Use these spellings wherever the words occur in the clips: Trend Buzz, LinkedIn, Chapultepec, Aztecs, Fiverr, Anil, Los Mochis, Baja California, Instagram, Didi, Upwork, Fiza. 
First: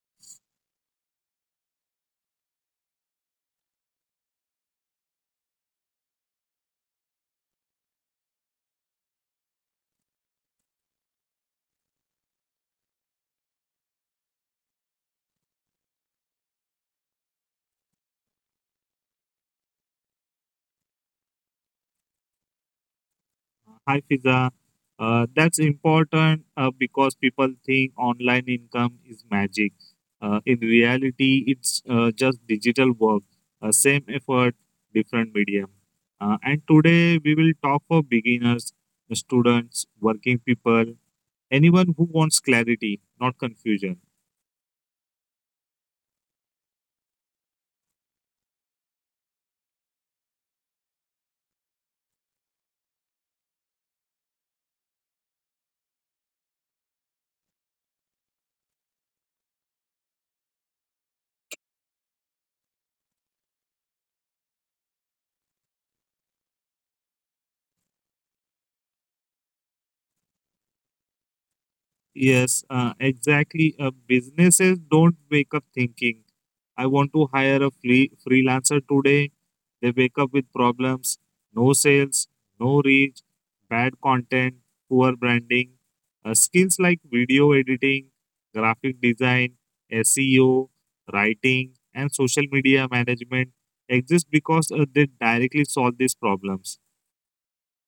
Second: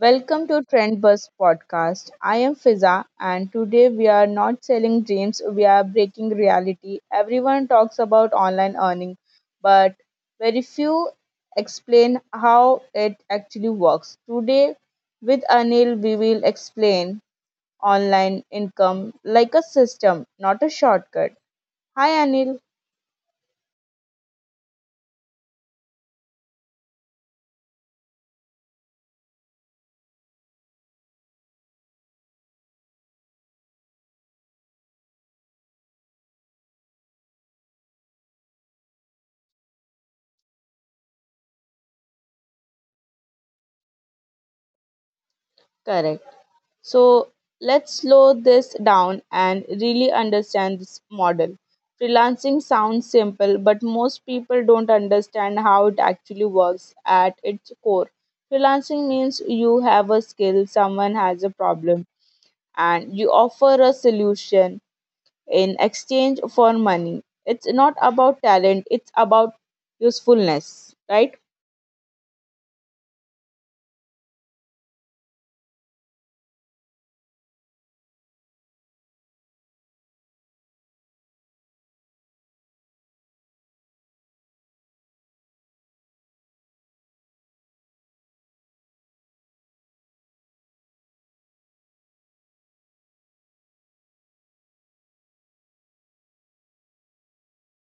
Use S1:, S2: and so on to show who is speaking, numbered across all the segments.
S1: welcome to Trend Buzz podcast. I am Fiza, and today we are not selling dreams, we are breaking reality. Everyone talks about online earning, but very few explain how it actually works. Today, with Anil, we will explain online income like a system, not a shortcut. Hi, Anil.
S2: Hi, Fiza. That's important because people think online income is magic. In reality, it's just digital work, same effort, different medium. And today, we will talk for beginners, students, working people, anyone who wants clarity, not confusion.
S1: Correct. So let's slow this down and really understand this model. Freelancing sounds simple, but most people don't understand how it actually works at its core. Freelancing means you have a skill, someone has a problem, and you offer a solution in exchange for money. It's not about talent, it's about usefulness, right?
S2: Yes, exactly. Businesses don't wake up thinking, I want to hire a freelancer today. They wake up with problems, no sales, no reach, bad content, poor branding. Skills like video editing, graphic design, SEO, writing, and social media management exist because they directly solve these problems.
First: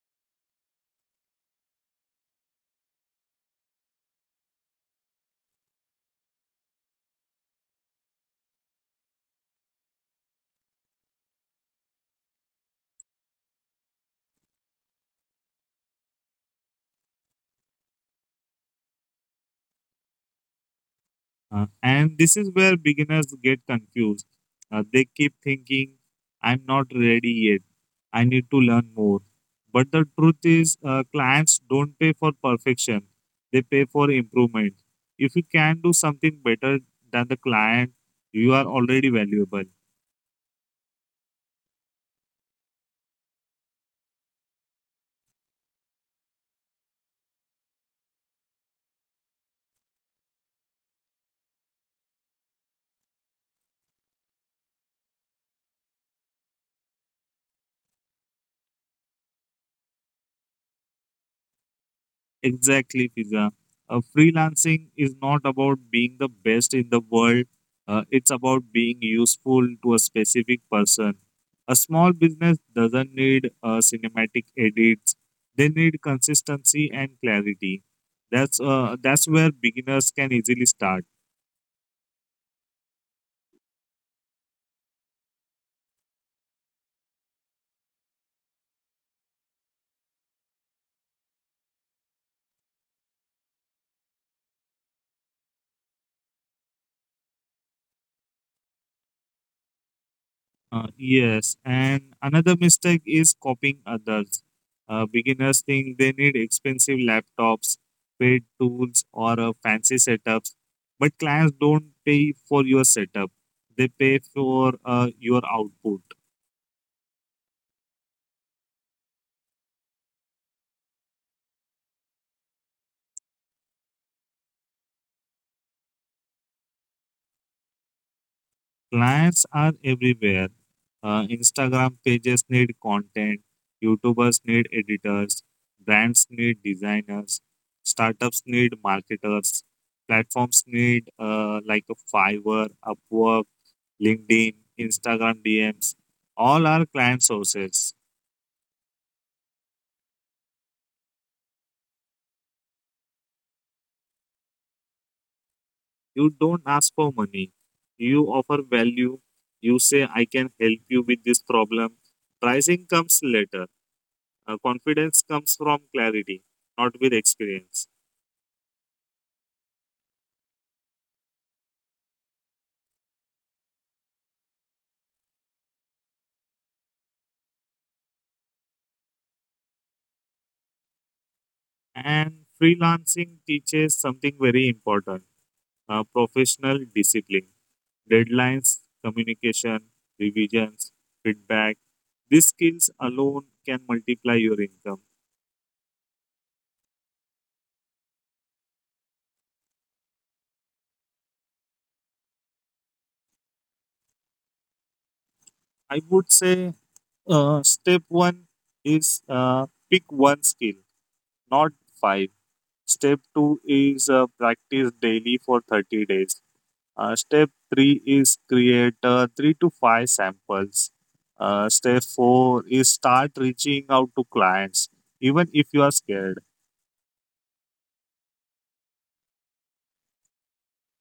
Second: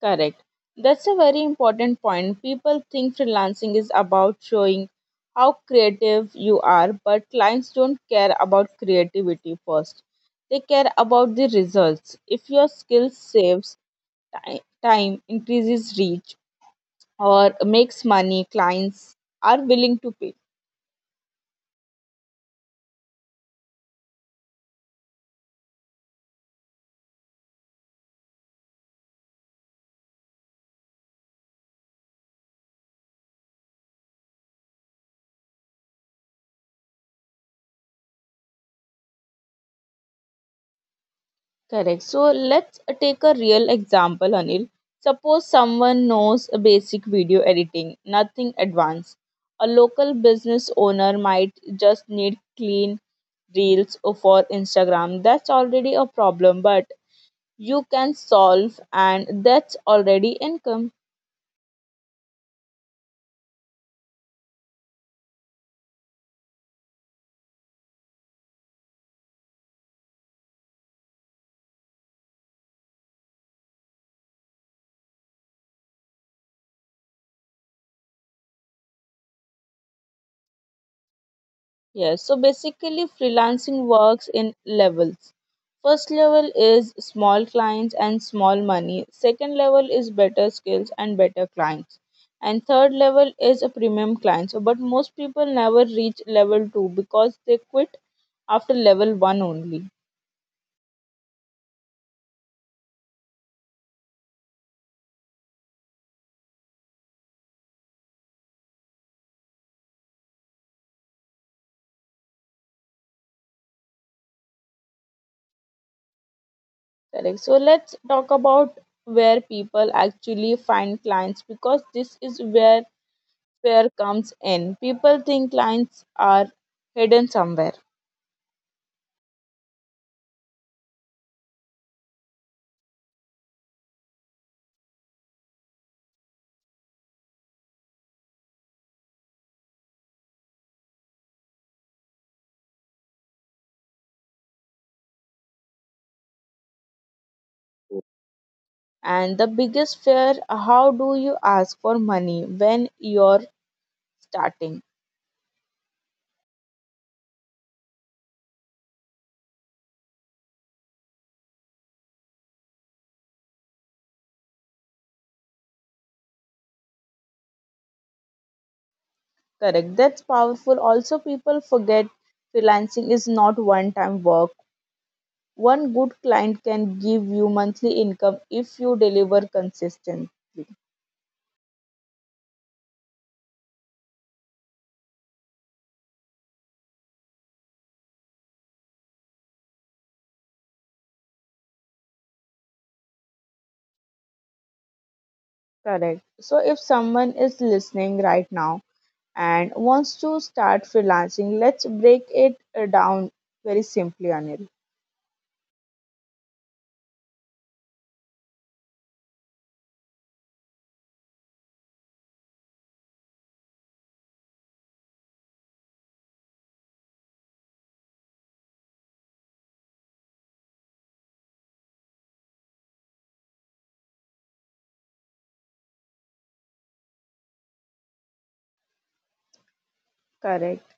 S1: Correct. That's a very important point. People think freelancing is about showing how creative you are, but clients don't care about creativity first. They care about the results. If your skill saves time, increases reach, or makes money, clients are willing to pay.
S2: And this is where beginners get confused. They keep thinking, I'm not ready yet. I need to learn more. But the truth is, clients don't pay for perfection, they pay for improvement. If you can do something better than the client, you are already valuable.
S1: Correct. So let's take a real example, Anil. Suppose someone knows a basic video editing, nothing advanced. A local business owner might just need clean reels or for Instagram. That's already a problem, but you can solve, and that's already income.
S2: Exactly, Fiza. Freelancing is not about being the best in the world. It's about being useful to a specific person. A small business doesn't need cinematic edits. They need consistency and clarity. That's where beginners can easily start.
S1: Yes, so basically freelancing works in levels. First level is small clients and small money. Second level is better skills and better clients. And third level is a premium client. So, but most people never reach level 2 because they quit after level 1 only.
S2: Yes, and another mistake is copying others. Beginners think they need expensive laptops, paid tools, or fancy setups, but clients don't pay for your setup, they pay for your output.
S1: Correct. So let's talk about where people actually find clients because this is where fear comes in. People think clients are hidden somewhere.
S2: Clients are everywhere. Instagram pages need content, YouTubers need editors, brands need designers, startups need marketers, platforms need like a Fiverr, Upwork, LinkedIn, Instagram DMs. All are client sources.
S1: And the biggest fear, how do you ask for money when you're starting?
S2: You don't ask for money. You offer value. You say, I can help you with this problem. Pricing comes later. Confidence comes from clarity, not with experience.
S1: Correct. That's powerful. Also, people forget freelancing is not one time work. One good client can give you monthly income if you deliver consistent.
S2: And freelancing teaches something very important professional discipline, deadlines, communication, revisions, feedback. These skills alone can multiply your income.
S1: Correct. So, if someone is listening right now and wants to start freelancing, let's break it down very simply, Anil.
S2: I would say step one is pick one skill, not five. Step two is practice daily for 30 days. Step three is create three to five samples. Step four is start reaching out to clients, even if you are scared.
S1: Correct.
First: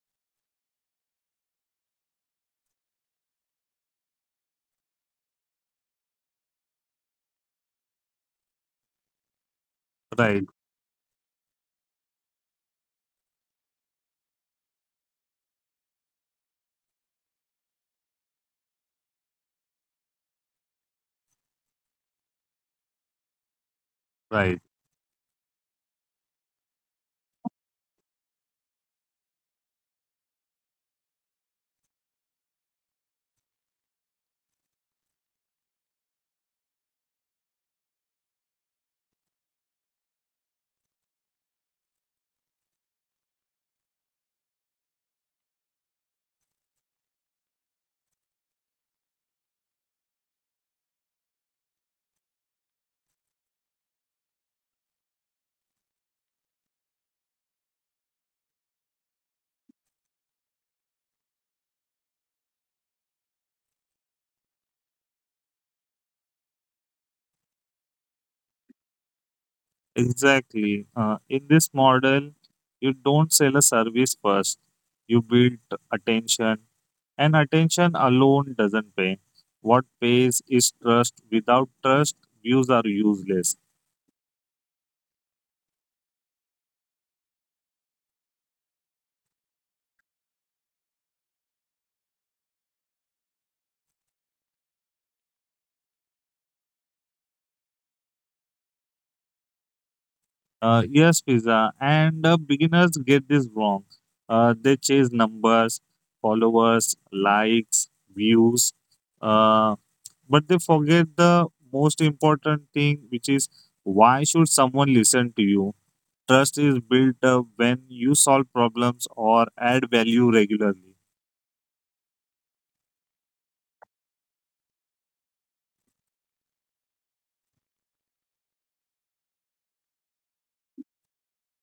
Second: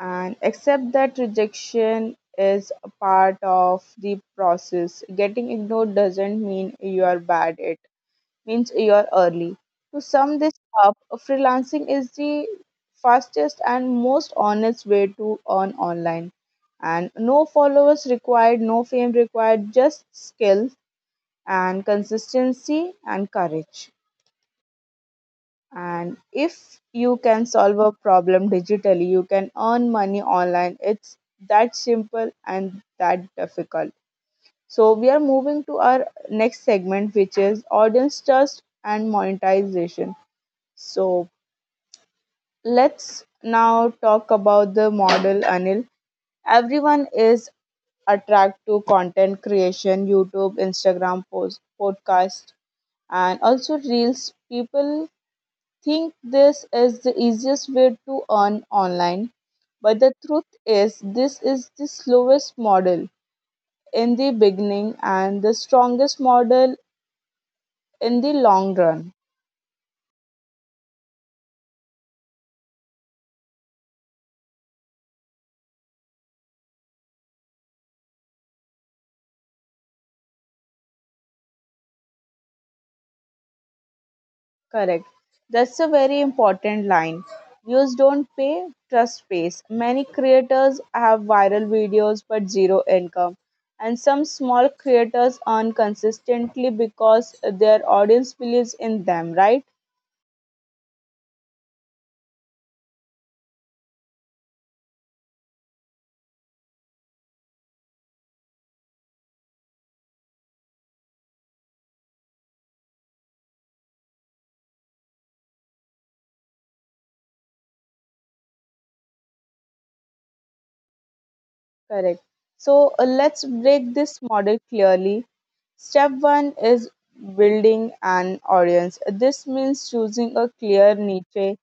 S1: And accept that rejection is a part of the process. Getting ignored doesn't mean you are bad, it means you are early. To sum
S2: Right,
S1: this up, freelancing is the fastest and most honest way to earn online, and no followers required, no fame required, just skill and consistency and courage.
S2: right.
S1: And if you can solve a problem digitally, you can earn money online. It's that simple and that difficult. So, we are moving to our next segment, which is audience trust and monetization. So, let's now talk about the model, Anil. Everyone is attracted to content creation, YouTube, Instagram post, podcast, and also reels. People think this is the easiest way to earn online, but the truth is, this is the slowest model in the beginning and the strongest model in the long run.
S2: Exactly. In this model, you don't sell a service first, you build attention, and attention alone doesn't pay. What pays is trust. Without trust, views are useless.
S1: Correct. That's a very important line. Views don't pay, trust pays. Many creators have viral videos but zero income. And some small creators earn consistently because their audience believes in them, right?
S2: Yes, pizza. And beginners get this wrong. They chase numbers, followers, likes, views, uh, but they forget the most important thing, which is why should someone listen to you? Trust is built up when you solve problems or add value regularly.
S1: Correct. So let's break this model clearly. Step one is building an audience. This means choosing a clear niche,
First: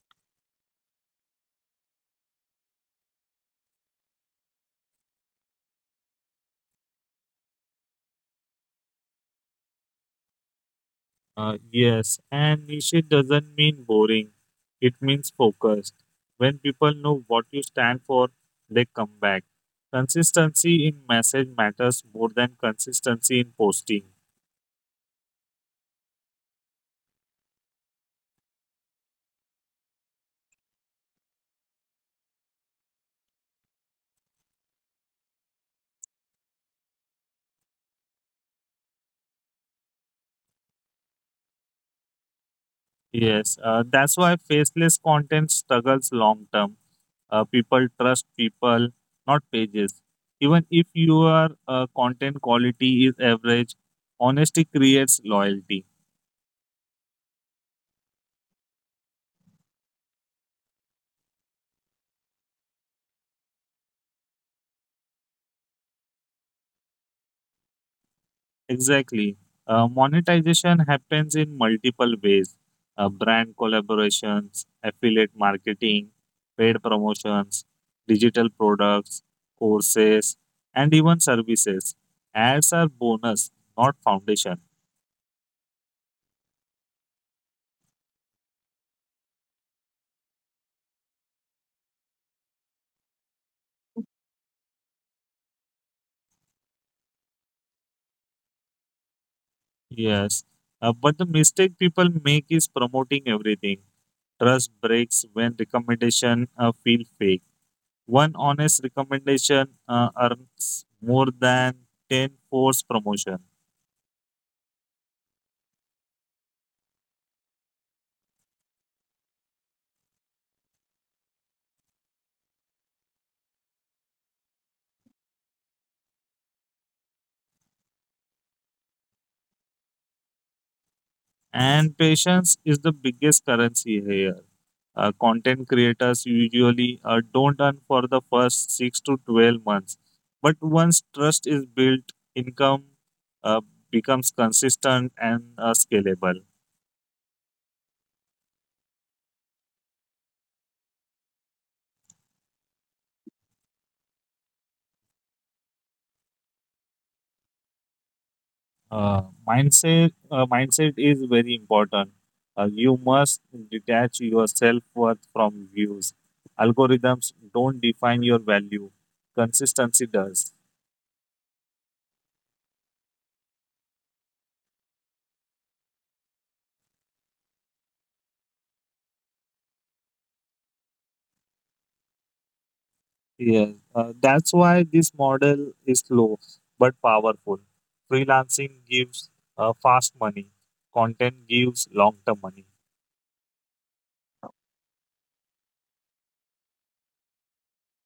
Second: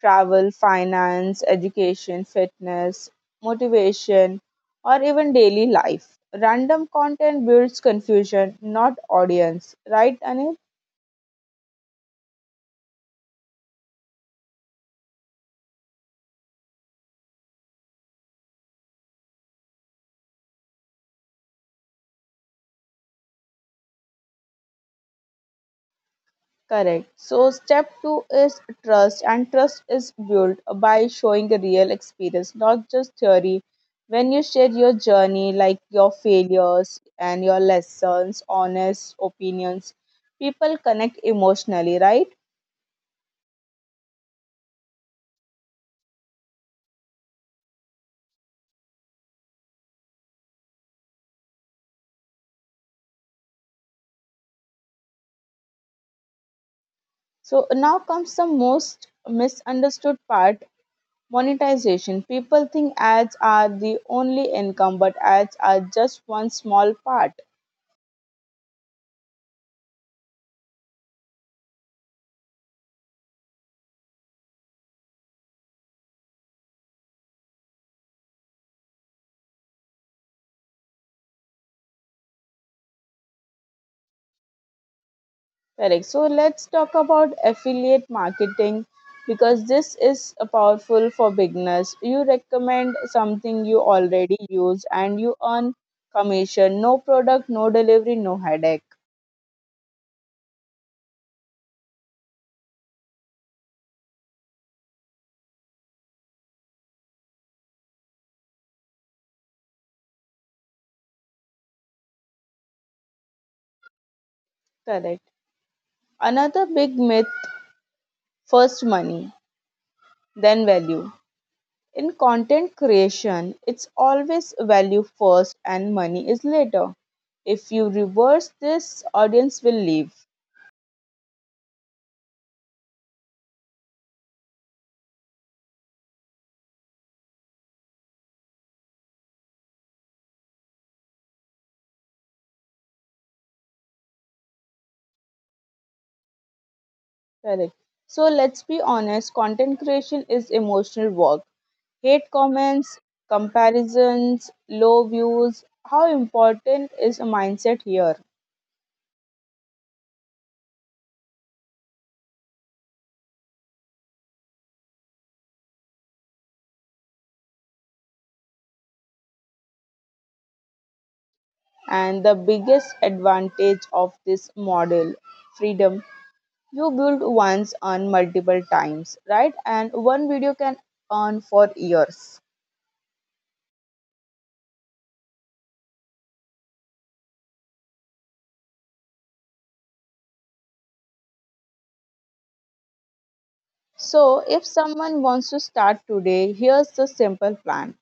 S1: travel, finance, education, fitness, motivation, or even daily life. Random content builds confusion, not audience. Right, Anil?
S2: Yes, and niche doesn't mean boring. It means focused. When people know what you stand for, they come back. Consistency in message matters more than consistency in posting.
S1: Correct. So, step two is trust, and trust is built by showing a real experience, not just theory. When you share your journey, like your failures and your lessons, honest opinions, people connect emotionally, right?
S2: Yes, that's why faceless content struggles long term. People trust people, not pages. Even if your content quality is average, honesty creates loyalty.
S1: So, now comes the most misunderstood part, monetization. People think ads are the only income, but ads are just one small part.
S2: Exactly. Monetization happens in multiple ways brand collaborations, affiliate marketing, paid promotions, digital products, courses, and even services. Ads are bonus, not foundation.
S1: Correct. So let's talk about affiliate marketing, because this is a powerful for beginners. You recommend something you already use and you earn commission. No product, no delivery, no headache.
S2: Yes. But the mistake people make is promoting everything. Trust breaks when recommendation feel fake. One honest recommendation earns more than 10 forced promotion.
S1: Correct. Another big myth, first money, then value. In content creation, it's always value first and money is later. If you reverse this, audience will leave.
S2: And patience is the biggest currency here. Content creators usually don't earn for the first six to 12 months. But once trust is built, income uh, becomes consistent and scalable.
S1: Correct. So let's be honest, content creation is emotional work. Hate comments, comparisons, low views. How important is a mindset here?
S2: Uh, Mindset is very important. You must detach your self worth from views. Algorithms don't define your value, consistency does.
S1: And the biggest advantage of this model, freedom. You build once, earn multiple times, right? And one video can earn for years.
S2: Yes, that's why this model is slow but powerful. Freelancing gives fast money, content gives long term money.
S1: So if someone wants to start today, here's the simple plan.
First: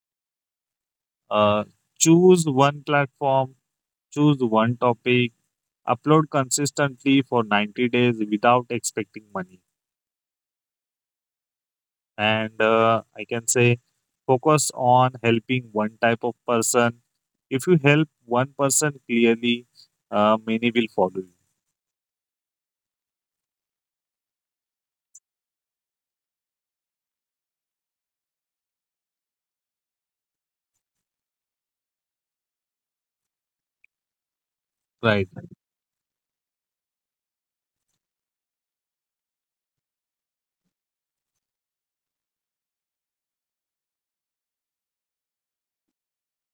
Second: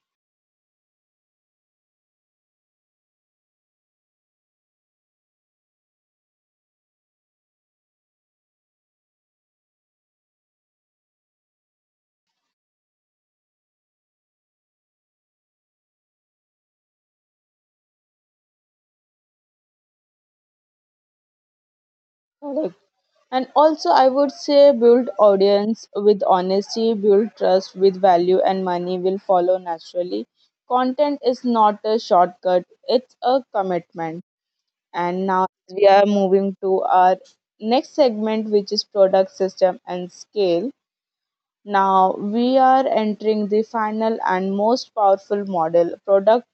S2: Uh, Choose one platform, choose one topic, upload consistently for 90 days without expecting money. And I can say focus on helping one type of person. If you help one person clearly, many will follow you.
S1: Correct. And also, I would say build audience with honesty, build trust with value, and money will follow naturally. Content is not a shortcut, it's a commitment. And
S2: Right.
S1: now we are moving to our next segment, which is product system and scale. Now we are entering the final and most powerful model, product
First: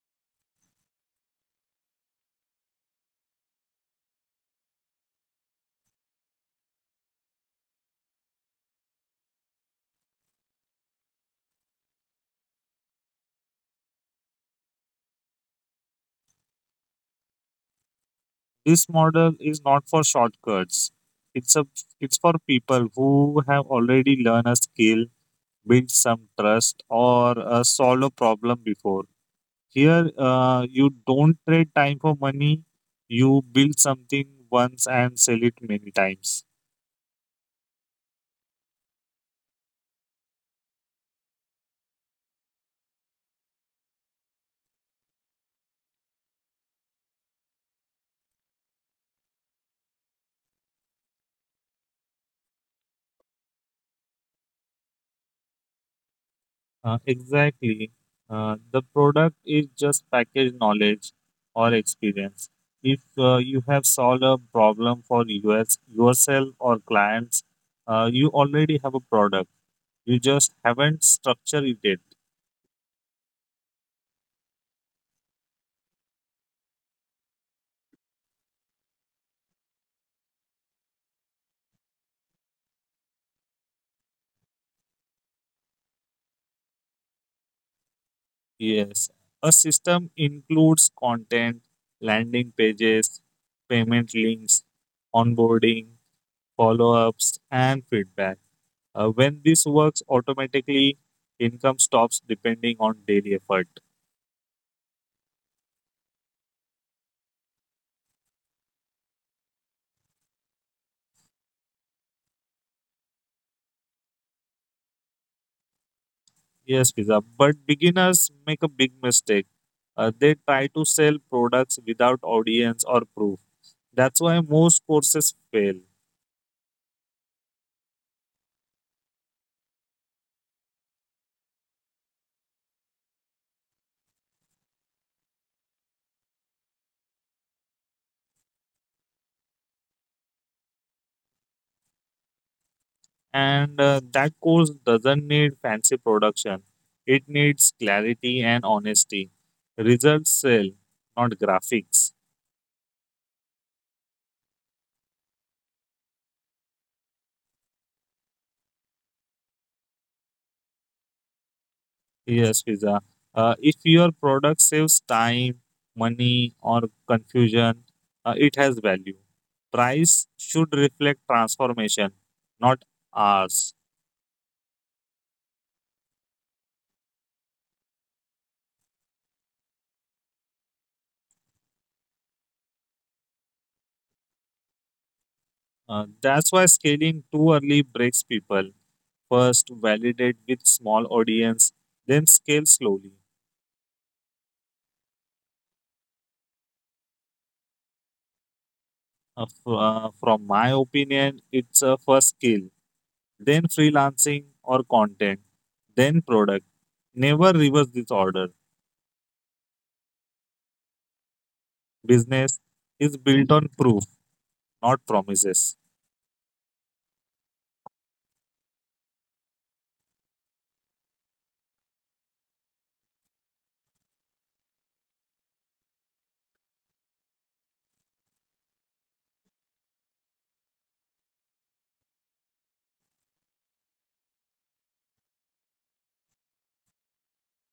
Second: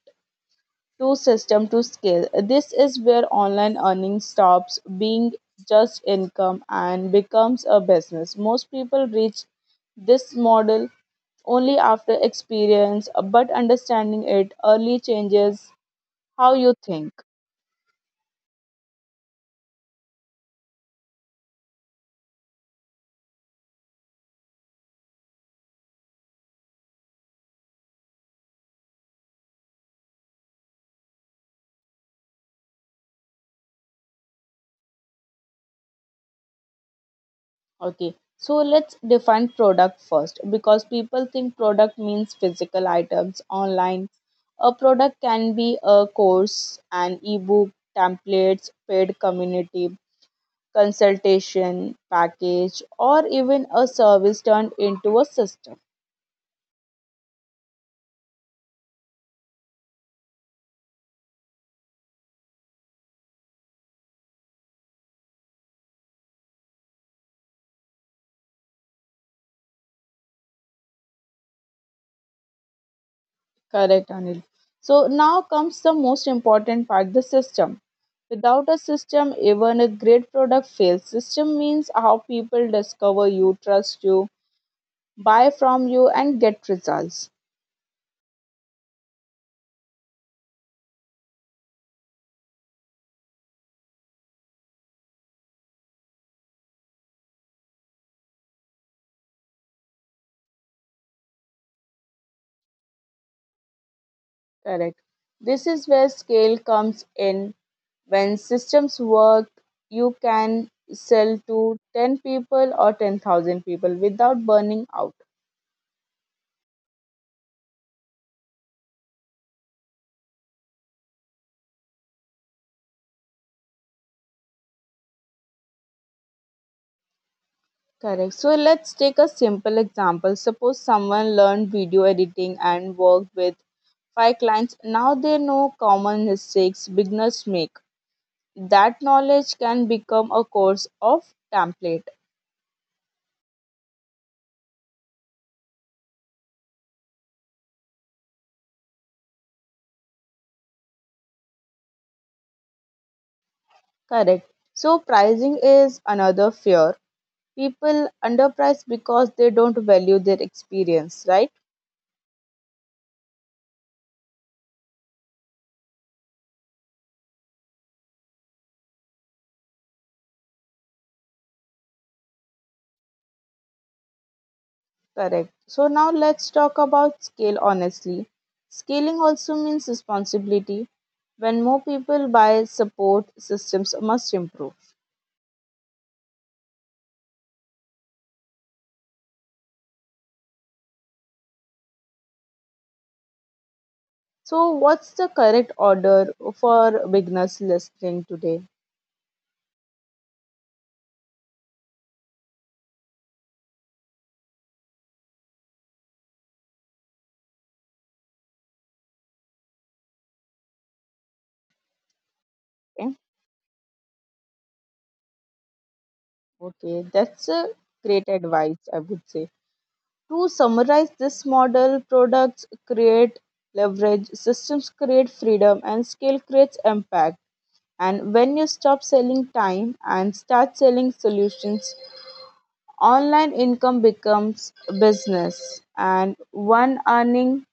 S1: to system to scale. This is where online earning stops being just income and becomes a business. Most people reach this model only after experience, but understanding it early changes how you think.
S2: This model is not for shortcuts. It's a it's for people who have already learned a skill, built some trust, or solved a problem before. Here, you don't trade time for money. You build something once and sell it many times.
S1: Okay, so let's define product first, because people think product means physical items online. A product can be a course, an ebook, templates, paid community, consultation package or even a service turned into a system.
S2: Exactly. The product is just packaged knowledge or experience. If you have solved a problem for us, yourself or clients, you already have a product. You just haven't structured it yet.
S1: Correct, Anil. So now comes the most important part, the system. Without a system even a great product fails. System means how people discover you, trust you, buy from you and get results.
S2: Yes. A system includes content, landing pages, payment links, onboarding, follow ups, and feedback. When this works automatically, income stops depending on daily effort.
S1: Correct. This is where scale comes in. When systems work, you can sell to 10 people or 10,000 people without burning out.
S2: Yes, pizza. But beginners make a big mistake. They try to sell products without audience or proof. That's why most courses fail.
S1: Correct. So let's take a simple example. Suppose someone learned video editing and worked with five clients. Now they know common mistakes beginners make. That knowledge can become a course of template.
S2: And that course doesn't need fancy production, it needs clarity and honesty. Results sell, not graphics.
S1: Correct. So pricing is another fear. People underprice because they don't value their experience, right?
S2: Yes, pizza. If your product saves time, money, or confusion, it has value. Price should reflect transformation, not hours.
S1: Correct. So now let's talk about scale honestly. Scaling also means responsibility. When more people buy, support systems must improve.
S2: That's why scaling too early breaks people. First, validate with small audience, then scale slowly.
S1: So, what's the correct order for beginners listening today?
S2: From my opinion, it's a first skill, then freelancing or content, then product. Never reverse this order. Business is
S1: Okay,
S2: built on proof, not promises.
S1: okay, that's a great advice, I would say. To summarize this model, products create leverage, systems create freedom, and scale creates impact. And when you stop selling time and start selling solutions, online income becomes a business and one earning.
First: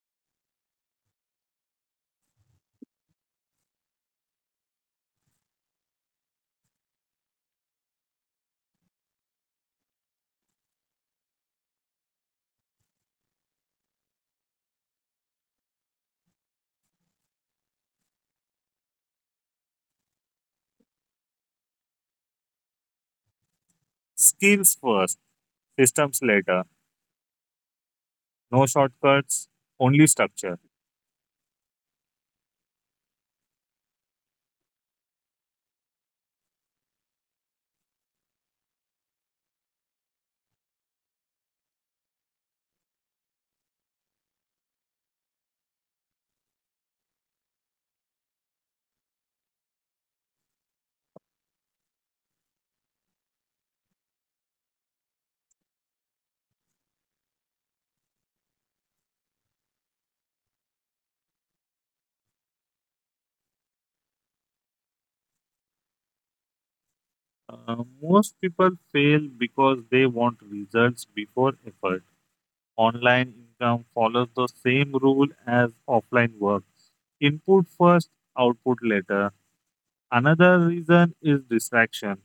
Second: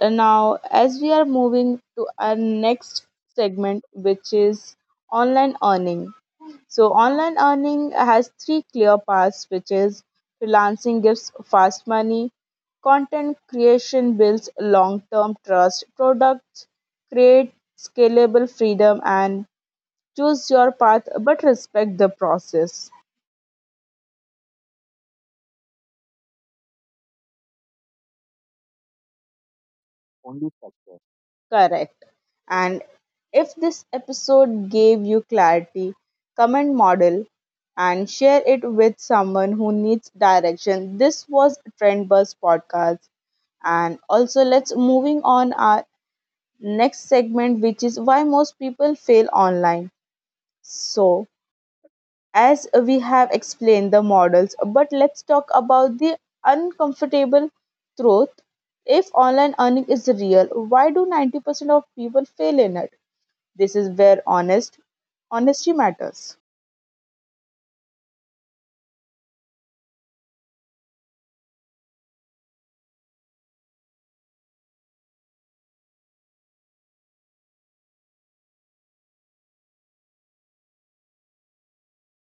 S1: Now, as we are moving to our next segment, which is online earning. So, online earning has three clear paths, which is freelancing gives fast money, content creation builds long term trust, products create scalable freedom, and choose your path but respect the process.
S2: Skills first, systems later. No shortcuts, only structure.
S1: Correct. And if this episode gave you clarity, comment model and share it with someone who needs direction. This was Trend Buzz podcast. And also let's moving on our next segment, which is why most people fail online. So, as we have explained the models, but let's talk about the uncomfortable truth. If online earning is real, why do 90% of people fail in it? This is where honesty matters.
S2: Most people fail because they want results before effort online income follows the same rule as offline work input first, output later. Another reason is distraction.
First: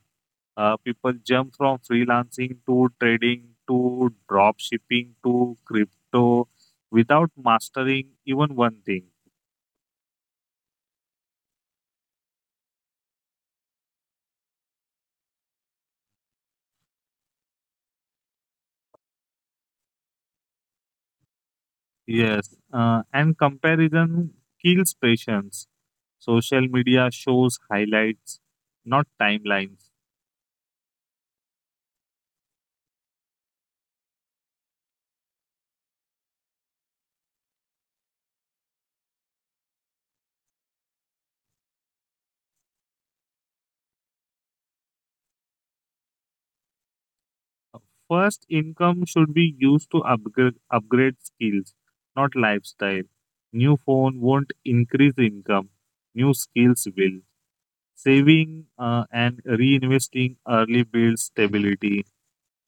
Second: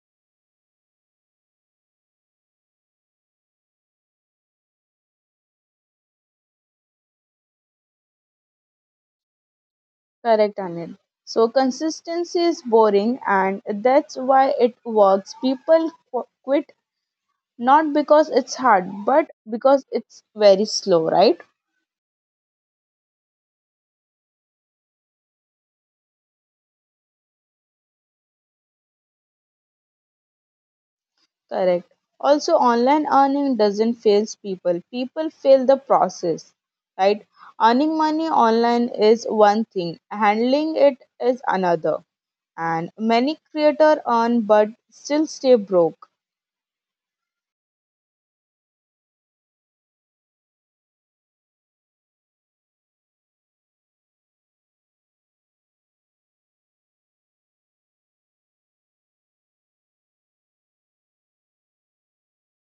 S2: People jump from freelancing to trading to drop shipping to crypto without mastering even one thing.
S1: Correct, Anil. So consistency is boring, and that's why it works. People quit not because it's hard, but because it's very slow, right?
S2: Yes, and comparison kills patience. Social media shows highlights, not timelines.
S1: Correct. Also, online earning doesn't fail people. People fail the process, right? Earning money online is one thing, handling it is another. And many creators earn but still stay broke.
S2: First, income should be used to upgrade skills, not lifestyle. New phone won't increase income, new skills will. Saving and reinvesting early builds stability.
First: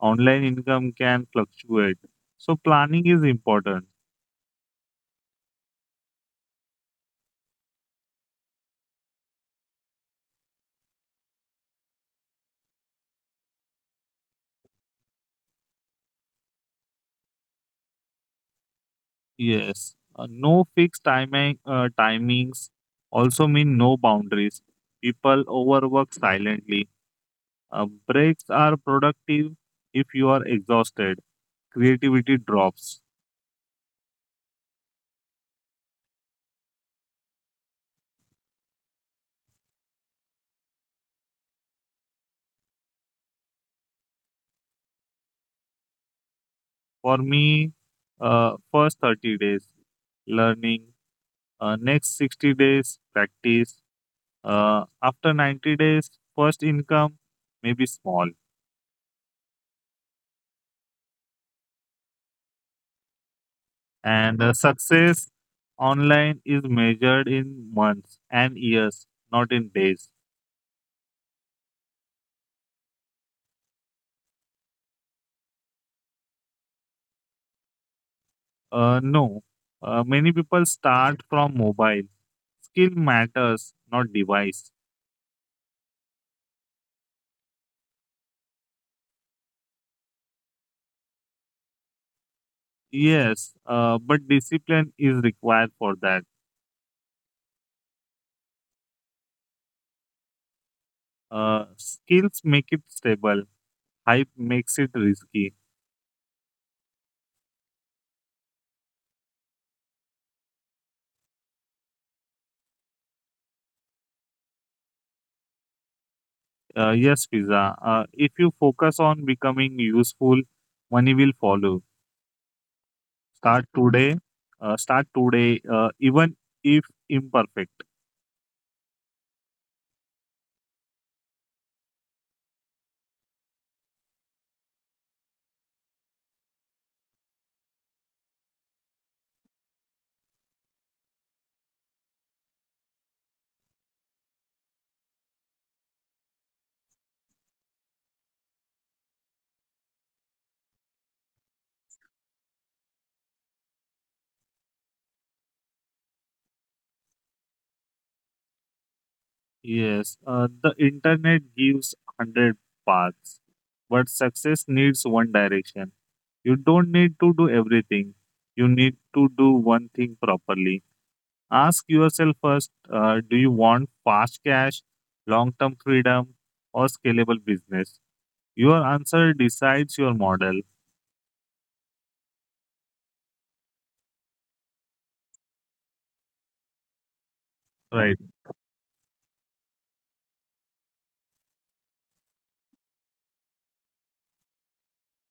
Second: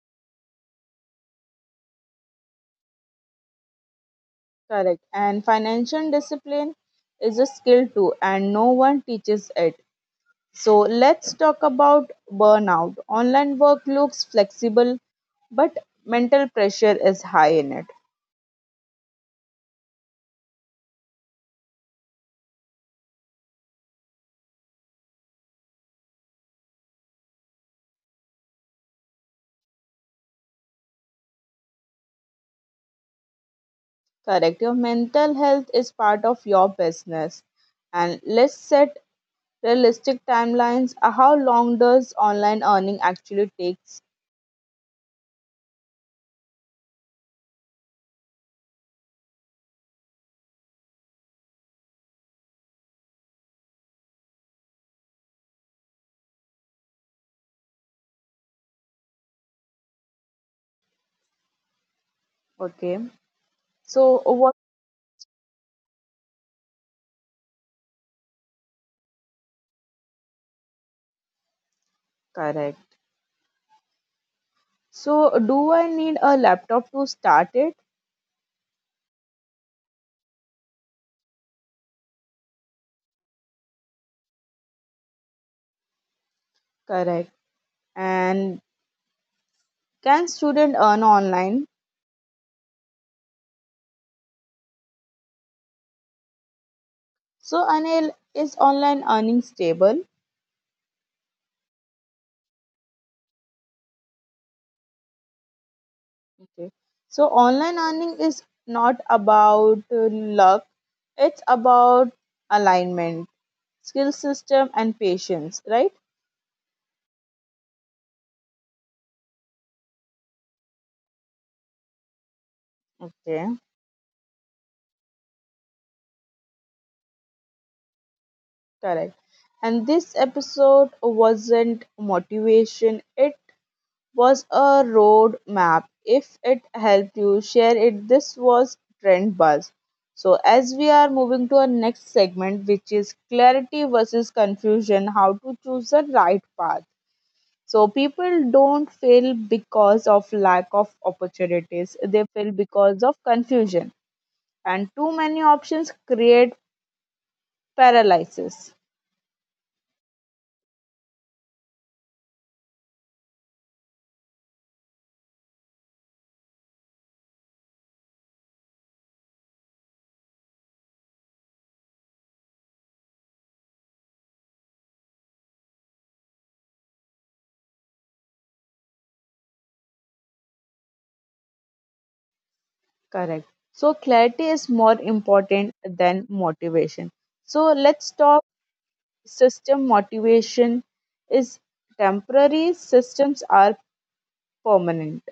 S2: Online income can fluctuate, so planning is important.
S1: Correct. And financial discipline is a skill too, and no one teaches it. So let's talk about burnout. Online work looks flexible, but mental pressure is high in it.
S2: Yes, no fixed timings also mean no boundaries. People overwork silently. Breaks are productive if you are exhausted creativity drops.
S1: Correct. Your mental health is part of your business. And let's set realistic timelines. How long does online earning actually takes?
S2: For me, first 30 days learning, next 60 days practice, after 90 days first income may be small,
S1: Okay. So
S2: and
S1: what?
S2: success online is measured in months and years, not in days.
S1: Correct. So do I need a laptop to start it?
S2: No, many people start from mobile. Skill matters, not device.
S1: Correct. And can student earn online?
S2: Yes, but discipline is required for that.
S1: So, Anil, is online earning stable?
S2: Skills make it stable. Hype makes it risky.
S1: Okay. So, online earning is not about luck, it's about alignment, skill system, and patience, right?
S2: Yes, Fiza. If you focus on becoming useful, money will follow.
S1: Okay,
S2: Start today. Start today, even if imperfect.
S1: correct. And this episode wasn't motivation, it was a road map. If it helped you, share it. This was Trend Buzz. So, as we are moving to our next segment, which is clarity versus confusion, how to choose the right path. So, people don't fail because of lack of opportunities, they fail because of confusion. And too many options create paralysis.
S2: Yes, the internet gives 100 paths, but success needs one direction. You don't need to do everything, you need to do one thing properly. Ask yourself first do you want fast cash, long term freedom, or scalable business? Your answer decides your model,
S1: Correct. So, clarity is more important than motivation. So, let's
S2: right?
S1: talk system, motivation is temporary, systems are permanent.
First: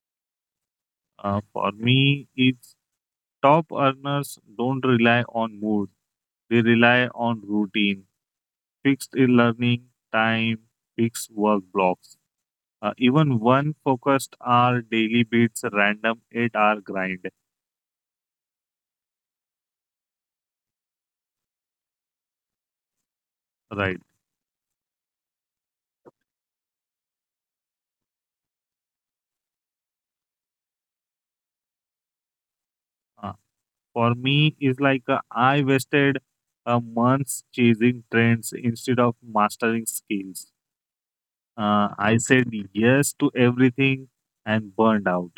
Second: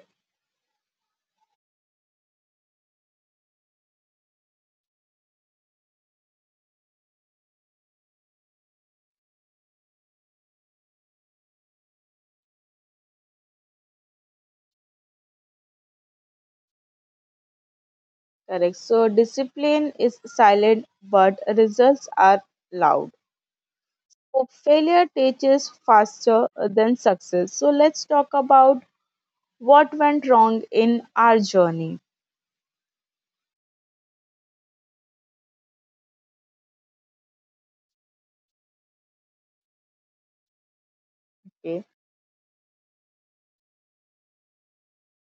S2: For me, it's top earners don't rely on mood, they rely on routine, fixed learning time, fixed work blocks. Even one focused hour daily beats random 8-hour grind,
S1: Correct. So discipline is silent, but results are loud.
S2: right?
S1: So failure teaches faster than success. So let's talk about what went wrong in our journey.
S2: Uh, for me is like I wasted months chasing trends instead of mastering skills.
S1: Okay.
S2: I said yes to everything and burned out.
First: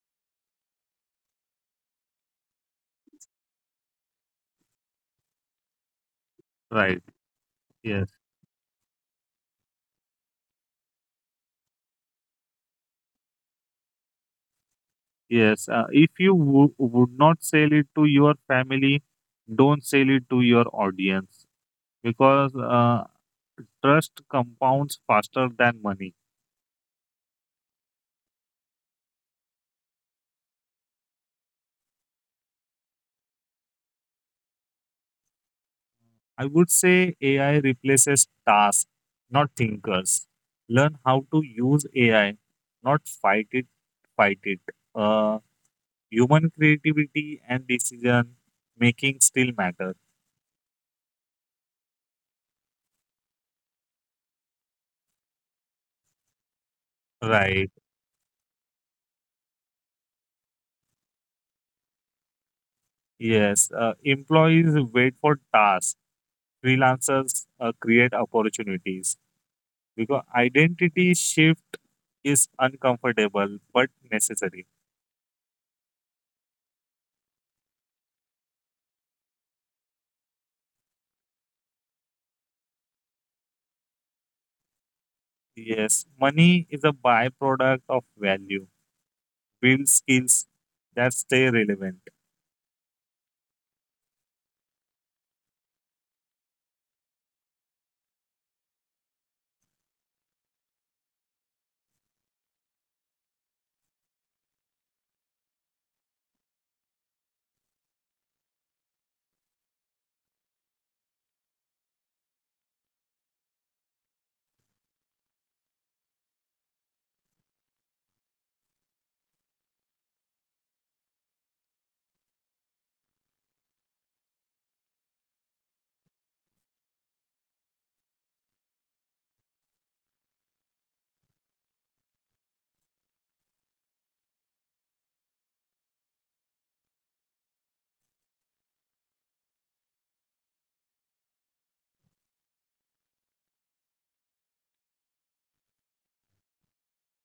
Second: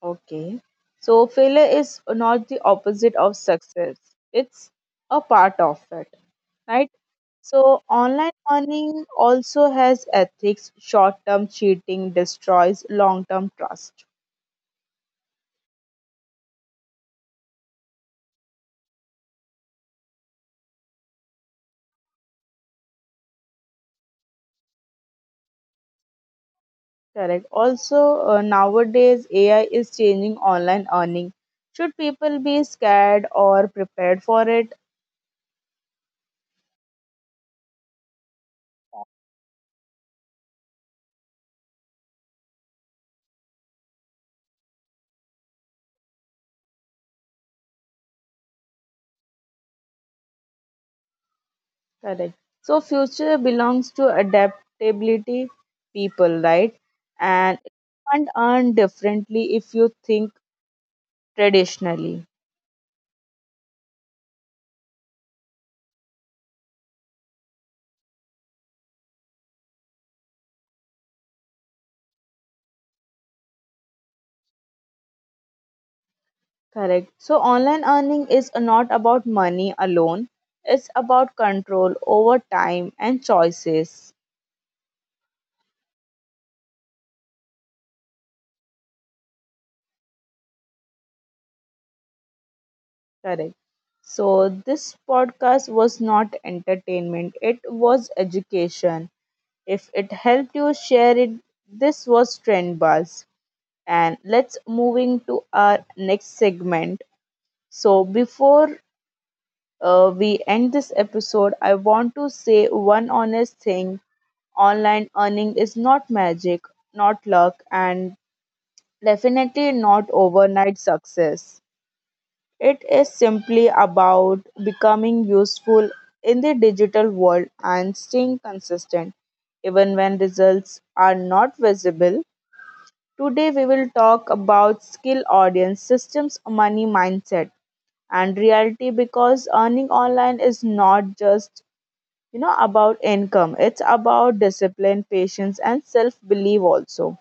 S1: Okay. So failure is not the opposite of success. It's a part of it, right?
S2: Right.
S1: So
S2: Yes.
S1: online earning also has ethics. Short-term cheating destroys long-term trust.
S2: Yes. If you would not sell it to your family, don't sell it to your audience because trust compounds faster than money.
S1: Correct. Also, nowadays AI is changing online earning. Should people be scared or prepared for it?
S2: I would say AI replaces tasks, not thinkers. Learn how to use AI, not fight it. Fight it. Uh, Human creativity and decision making still matter.
S1: Correct. So future belongs to adaptability people, right? And you
S2: Right.
S1: can't earn differently if you think traditionally.
S2: Yes. Employees wait for tasks. Freelancers create opportunities because identity shift is uncomfortable but necessary.
S1: Correct. So online earning is not about money alone. It's about control over time and choices.
S2: Yes. Money is a byproduct of value build skills that stay relevant.
S1: Correct. So this podcast was not entertainment. It was education. If it helped you share it, this was Trend Buzz. And let's moving to our next segment. So before we end this episode, I want to say one honest thing, online earning is not magic, not luck, and definitely not overnight success. It is simply about becoming useful in the digital world and staying consistent, even when results are not visible. Today we will talk about skill audience systems, money mindset and reality, because earning online is not just about income. It's about discipline patience and self belief. Also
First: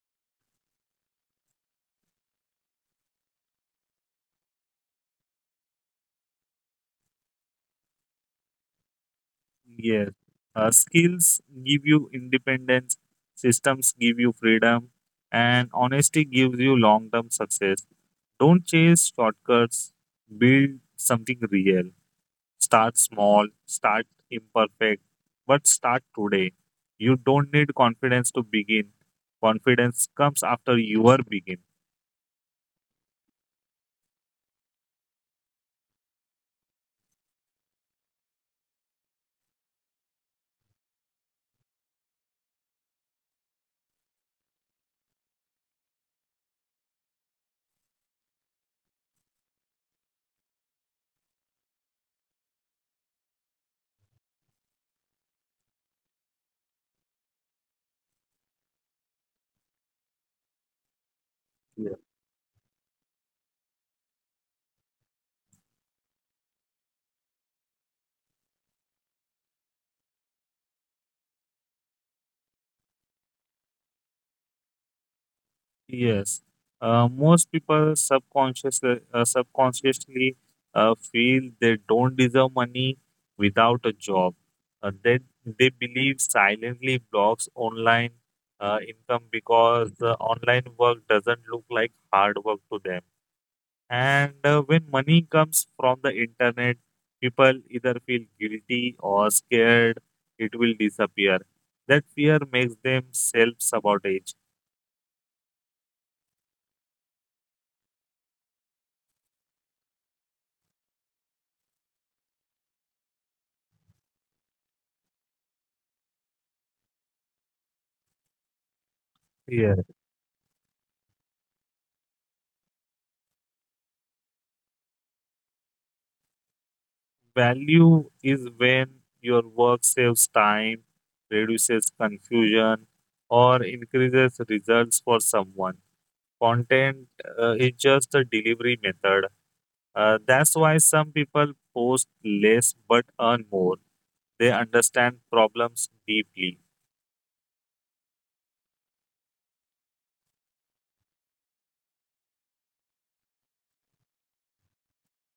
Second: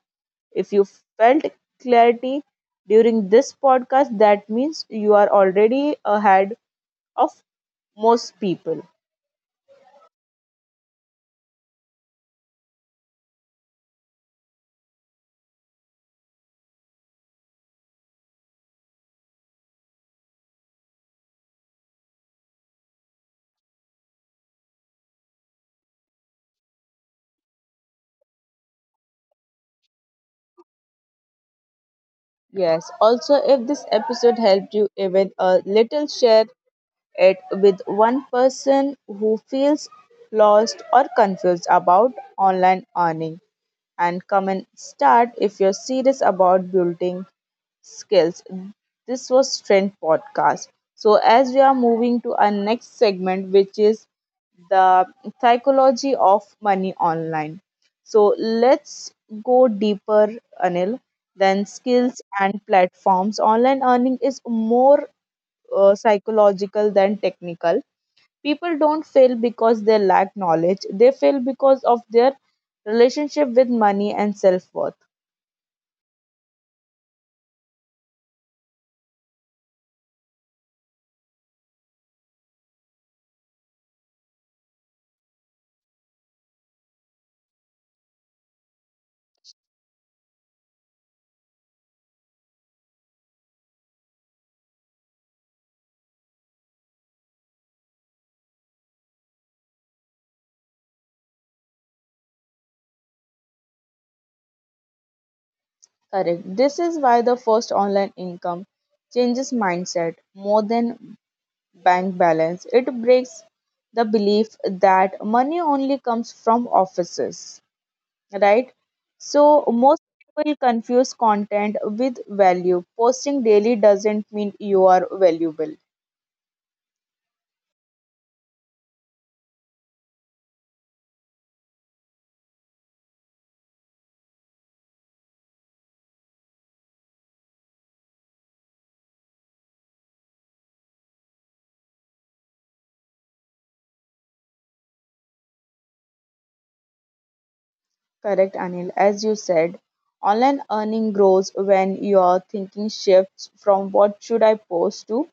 S1: if you felt clarity during this podcast, that means you are already ahead of most people.
S2: Yes, skills give you independence, systems give you freedom, and honesty gives you long term success. Don't chase shortcuts, build something real. Start small, start imperfect, but start today. You don't need confidence to begin, confidence comes after you are begin.
S1: Yes, also if this episode helped you even a little, share it with one person who feels lost or confused about online earning, and come and start if you're serious about building skills. This was Trend Podcast. So, as we are moving to our next segment, which is the psychology of money online. So, let's go deeper, Anil, than skills and platforms. Online earning is more psychological than technical. People don't fail because they lack knowledge, they fail because of their relationship with money and self worth.
S2: Yes, most people subconsciously feel they don't deserve money without a job. Uh, they they believe silently blocks online income because online work doesn't look like hard work to them. And when money comes from the internet, people either feel guilty or scared it will disappear. That fear makes them self sabotage.
S1: Correct. This is why the first online income changes mindset more than bank balance. It breaks the belief that money only comes from offices, right? So, most people confuse content with value. Posting daily doesn't mean you are valuable.
S2: Value is when your work saves time, reduces confusion, or increases results for someone. Content is just a delivery method. That's why some people post less but earn more. They understand problems deeply.
S1: Correct, Anil. As you said, online earning grows when your thinking shifts from what should I post to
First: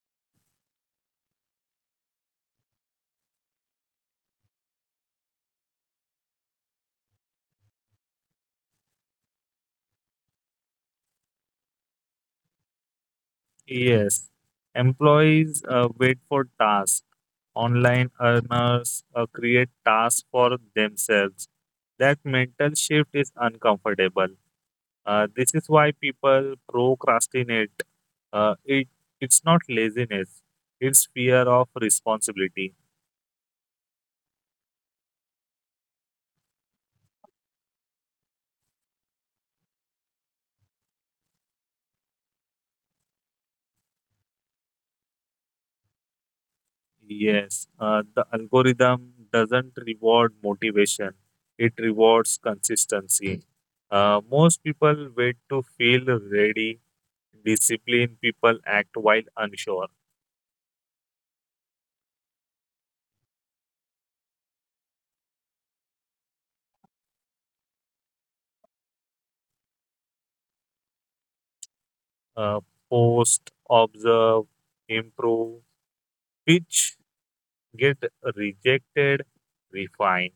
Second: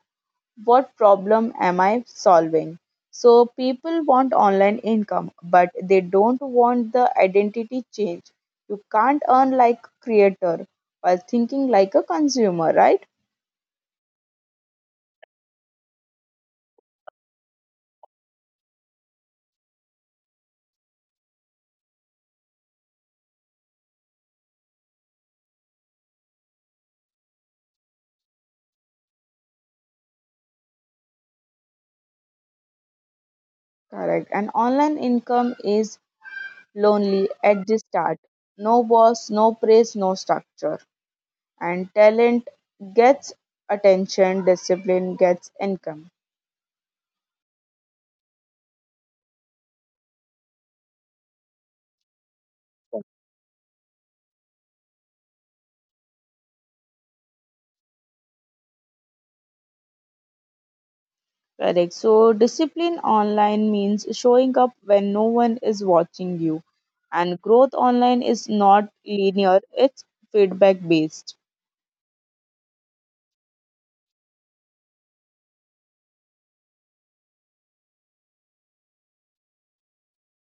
S1: what problem am I solving. So, people want online income, but they don't want the identity change. You can't earn like creator while thinking like a consumer, right?
S2: Yes, employees wait for tasks. Online earners create tasks for themselves. That mental shift is uncomfortable. This is why people procrastinate. Uh, it it's not laziness; it's fear of responsibility.
S1: Correct. And online income is lonely at the start. No boss, no praise, no structure. And talent gets attention, discipline gets income.
S2: Yes, the algorithm doesn't reward motivation; it rewards consistency. Most people wait to feel ready. Disciplined people act while unsure.
S1: Correct. So discipline online means showing up when no one is watching you. And growth online is not linear, it's feedback based.
S2: Uh, Post, observe, improve, which get rejected, refine.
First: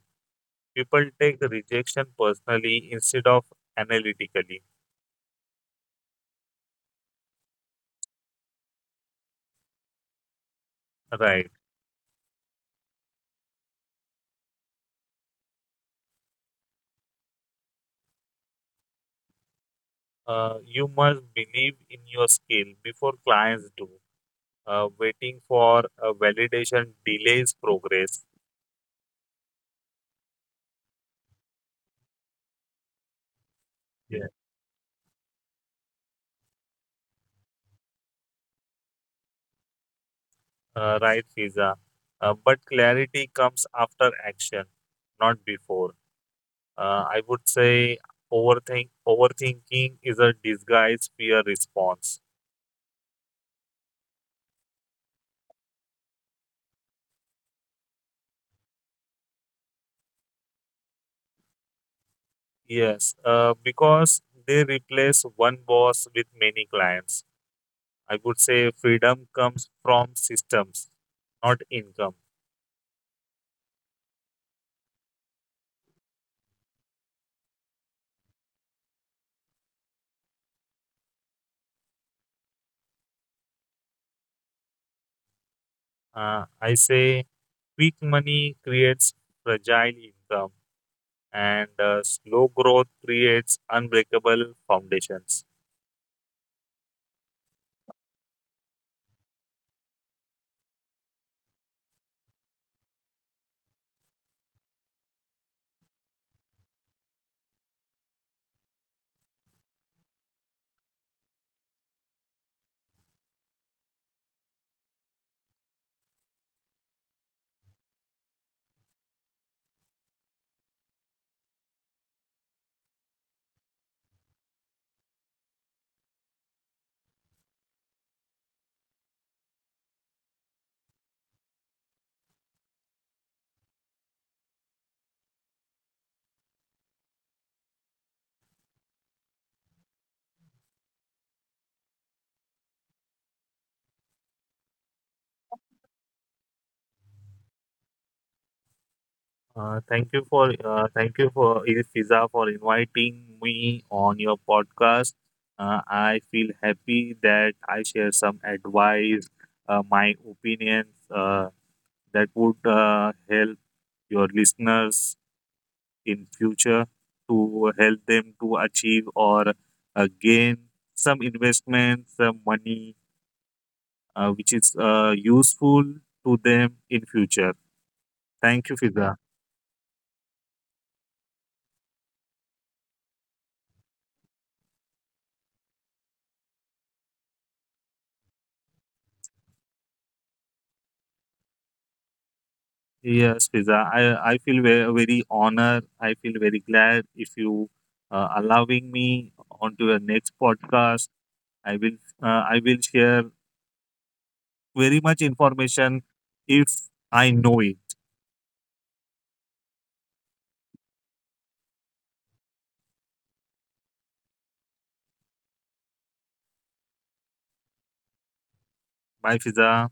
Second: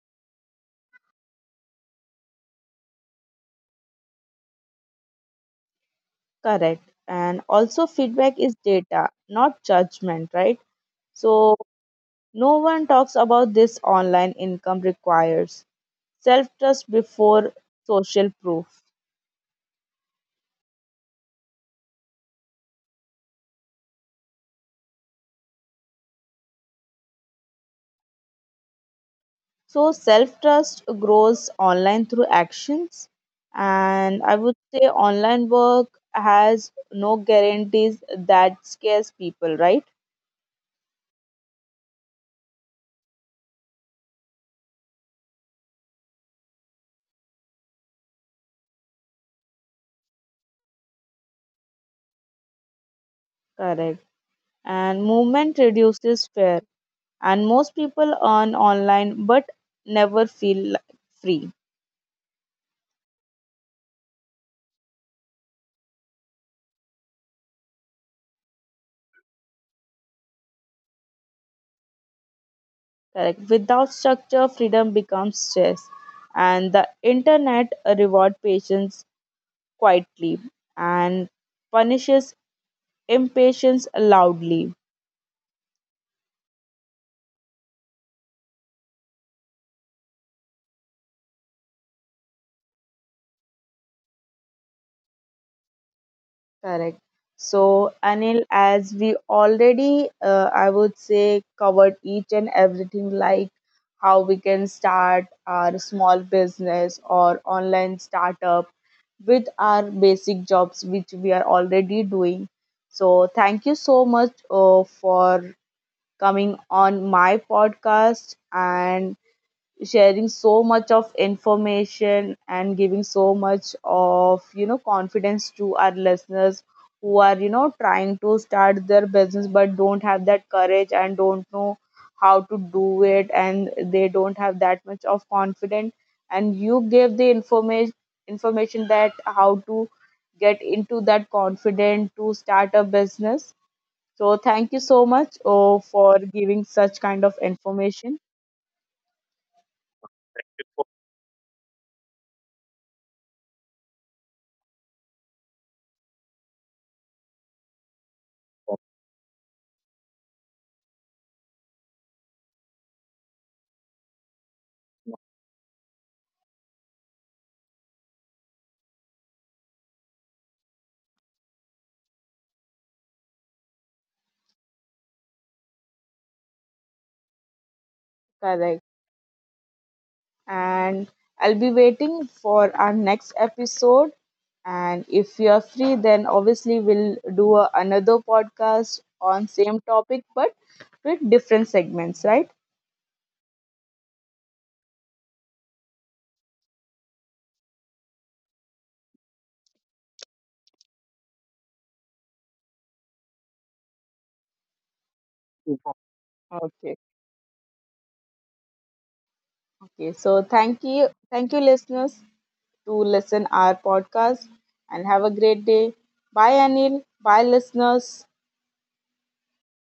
S2: People take the rejection personally instead of analytically.
S1: Correct. And also feedback is data not judgment, right?
S2: Right.
S1: So no one talks about this, online income requires self trust before social proof.
S2: You must believe in your skill before clients do. Waiting for a validation delays progress.
S1: So self trust grows online through actions, and
S2: Yeah.
S1: I would say online work has no guarantees that scares people, right?
S2: Right, Fiza. But clarity comes after action, not before. I would say overthinking is a disguised fear response.
S1: Correct. And movement reduces fear, and most people earn online but never feel free.
S2: Yes, because they replace one boss with many clients. I would say freedom comes from systems, not income.
S1: Correct. Without structure, freedom becomes stress, and the internet reward patience quietly and punishes impatience loudly.
S2: I say quick money creates fragile income, and slow growth creates unbreakable foundations.
S1: Correct. So, Anil, as we already, I would say, covered each and everything like how we can start our small business or online startup with our basic jobs, which we are already doing. So, thank you so much for coming on my podcast and sharing so much of information and giving so much of confidence to our listeners who are trying to start their business but don't have that courage and don't know how to do it and they don't have that much of confidence, and you give the information that how to get into that confident to start a business, so thank you so much for giving such kind of information.
S2: Thank you for Fiza for inviting me on your podcast. I feel happy that I share some advice, my opinions that would help your listeners in future to help them to achieve or gain some investment, some money, which is useful to them in future. Thank you,
S1: Correct.
S2: Fiza.
S1: And I'll be waiting for our next episode. And if you're free, then obviously we'll do another podcast on same topic, but with different segments, right?
S2: Yes, Fiza. I feel very, very honored. I feel very glad if you allowing me onto the next podcast. I will I will share very much information if
S1: Okay.
S2: I know it.
S1: Okay. So thank you, listeners, to listen our podcast, and have a great day. Bye, Anil. Bye, listeners.
S2: Bye, Fiza.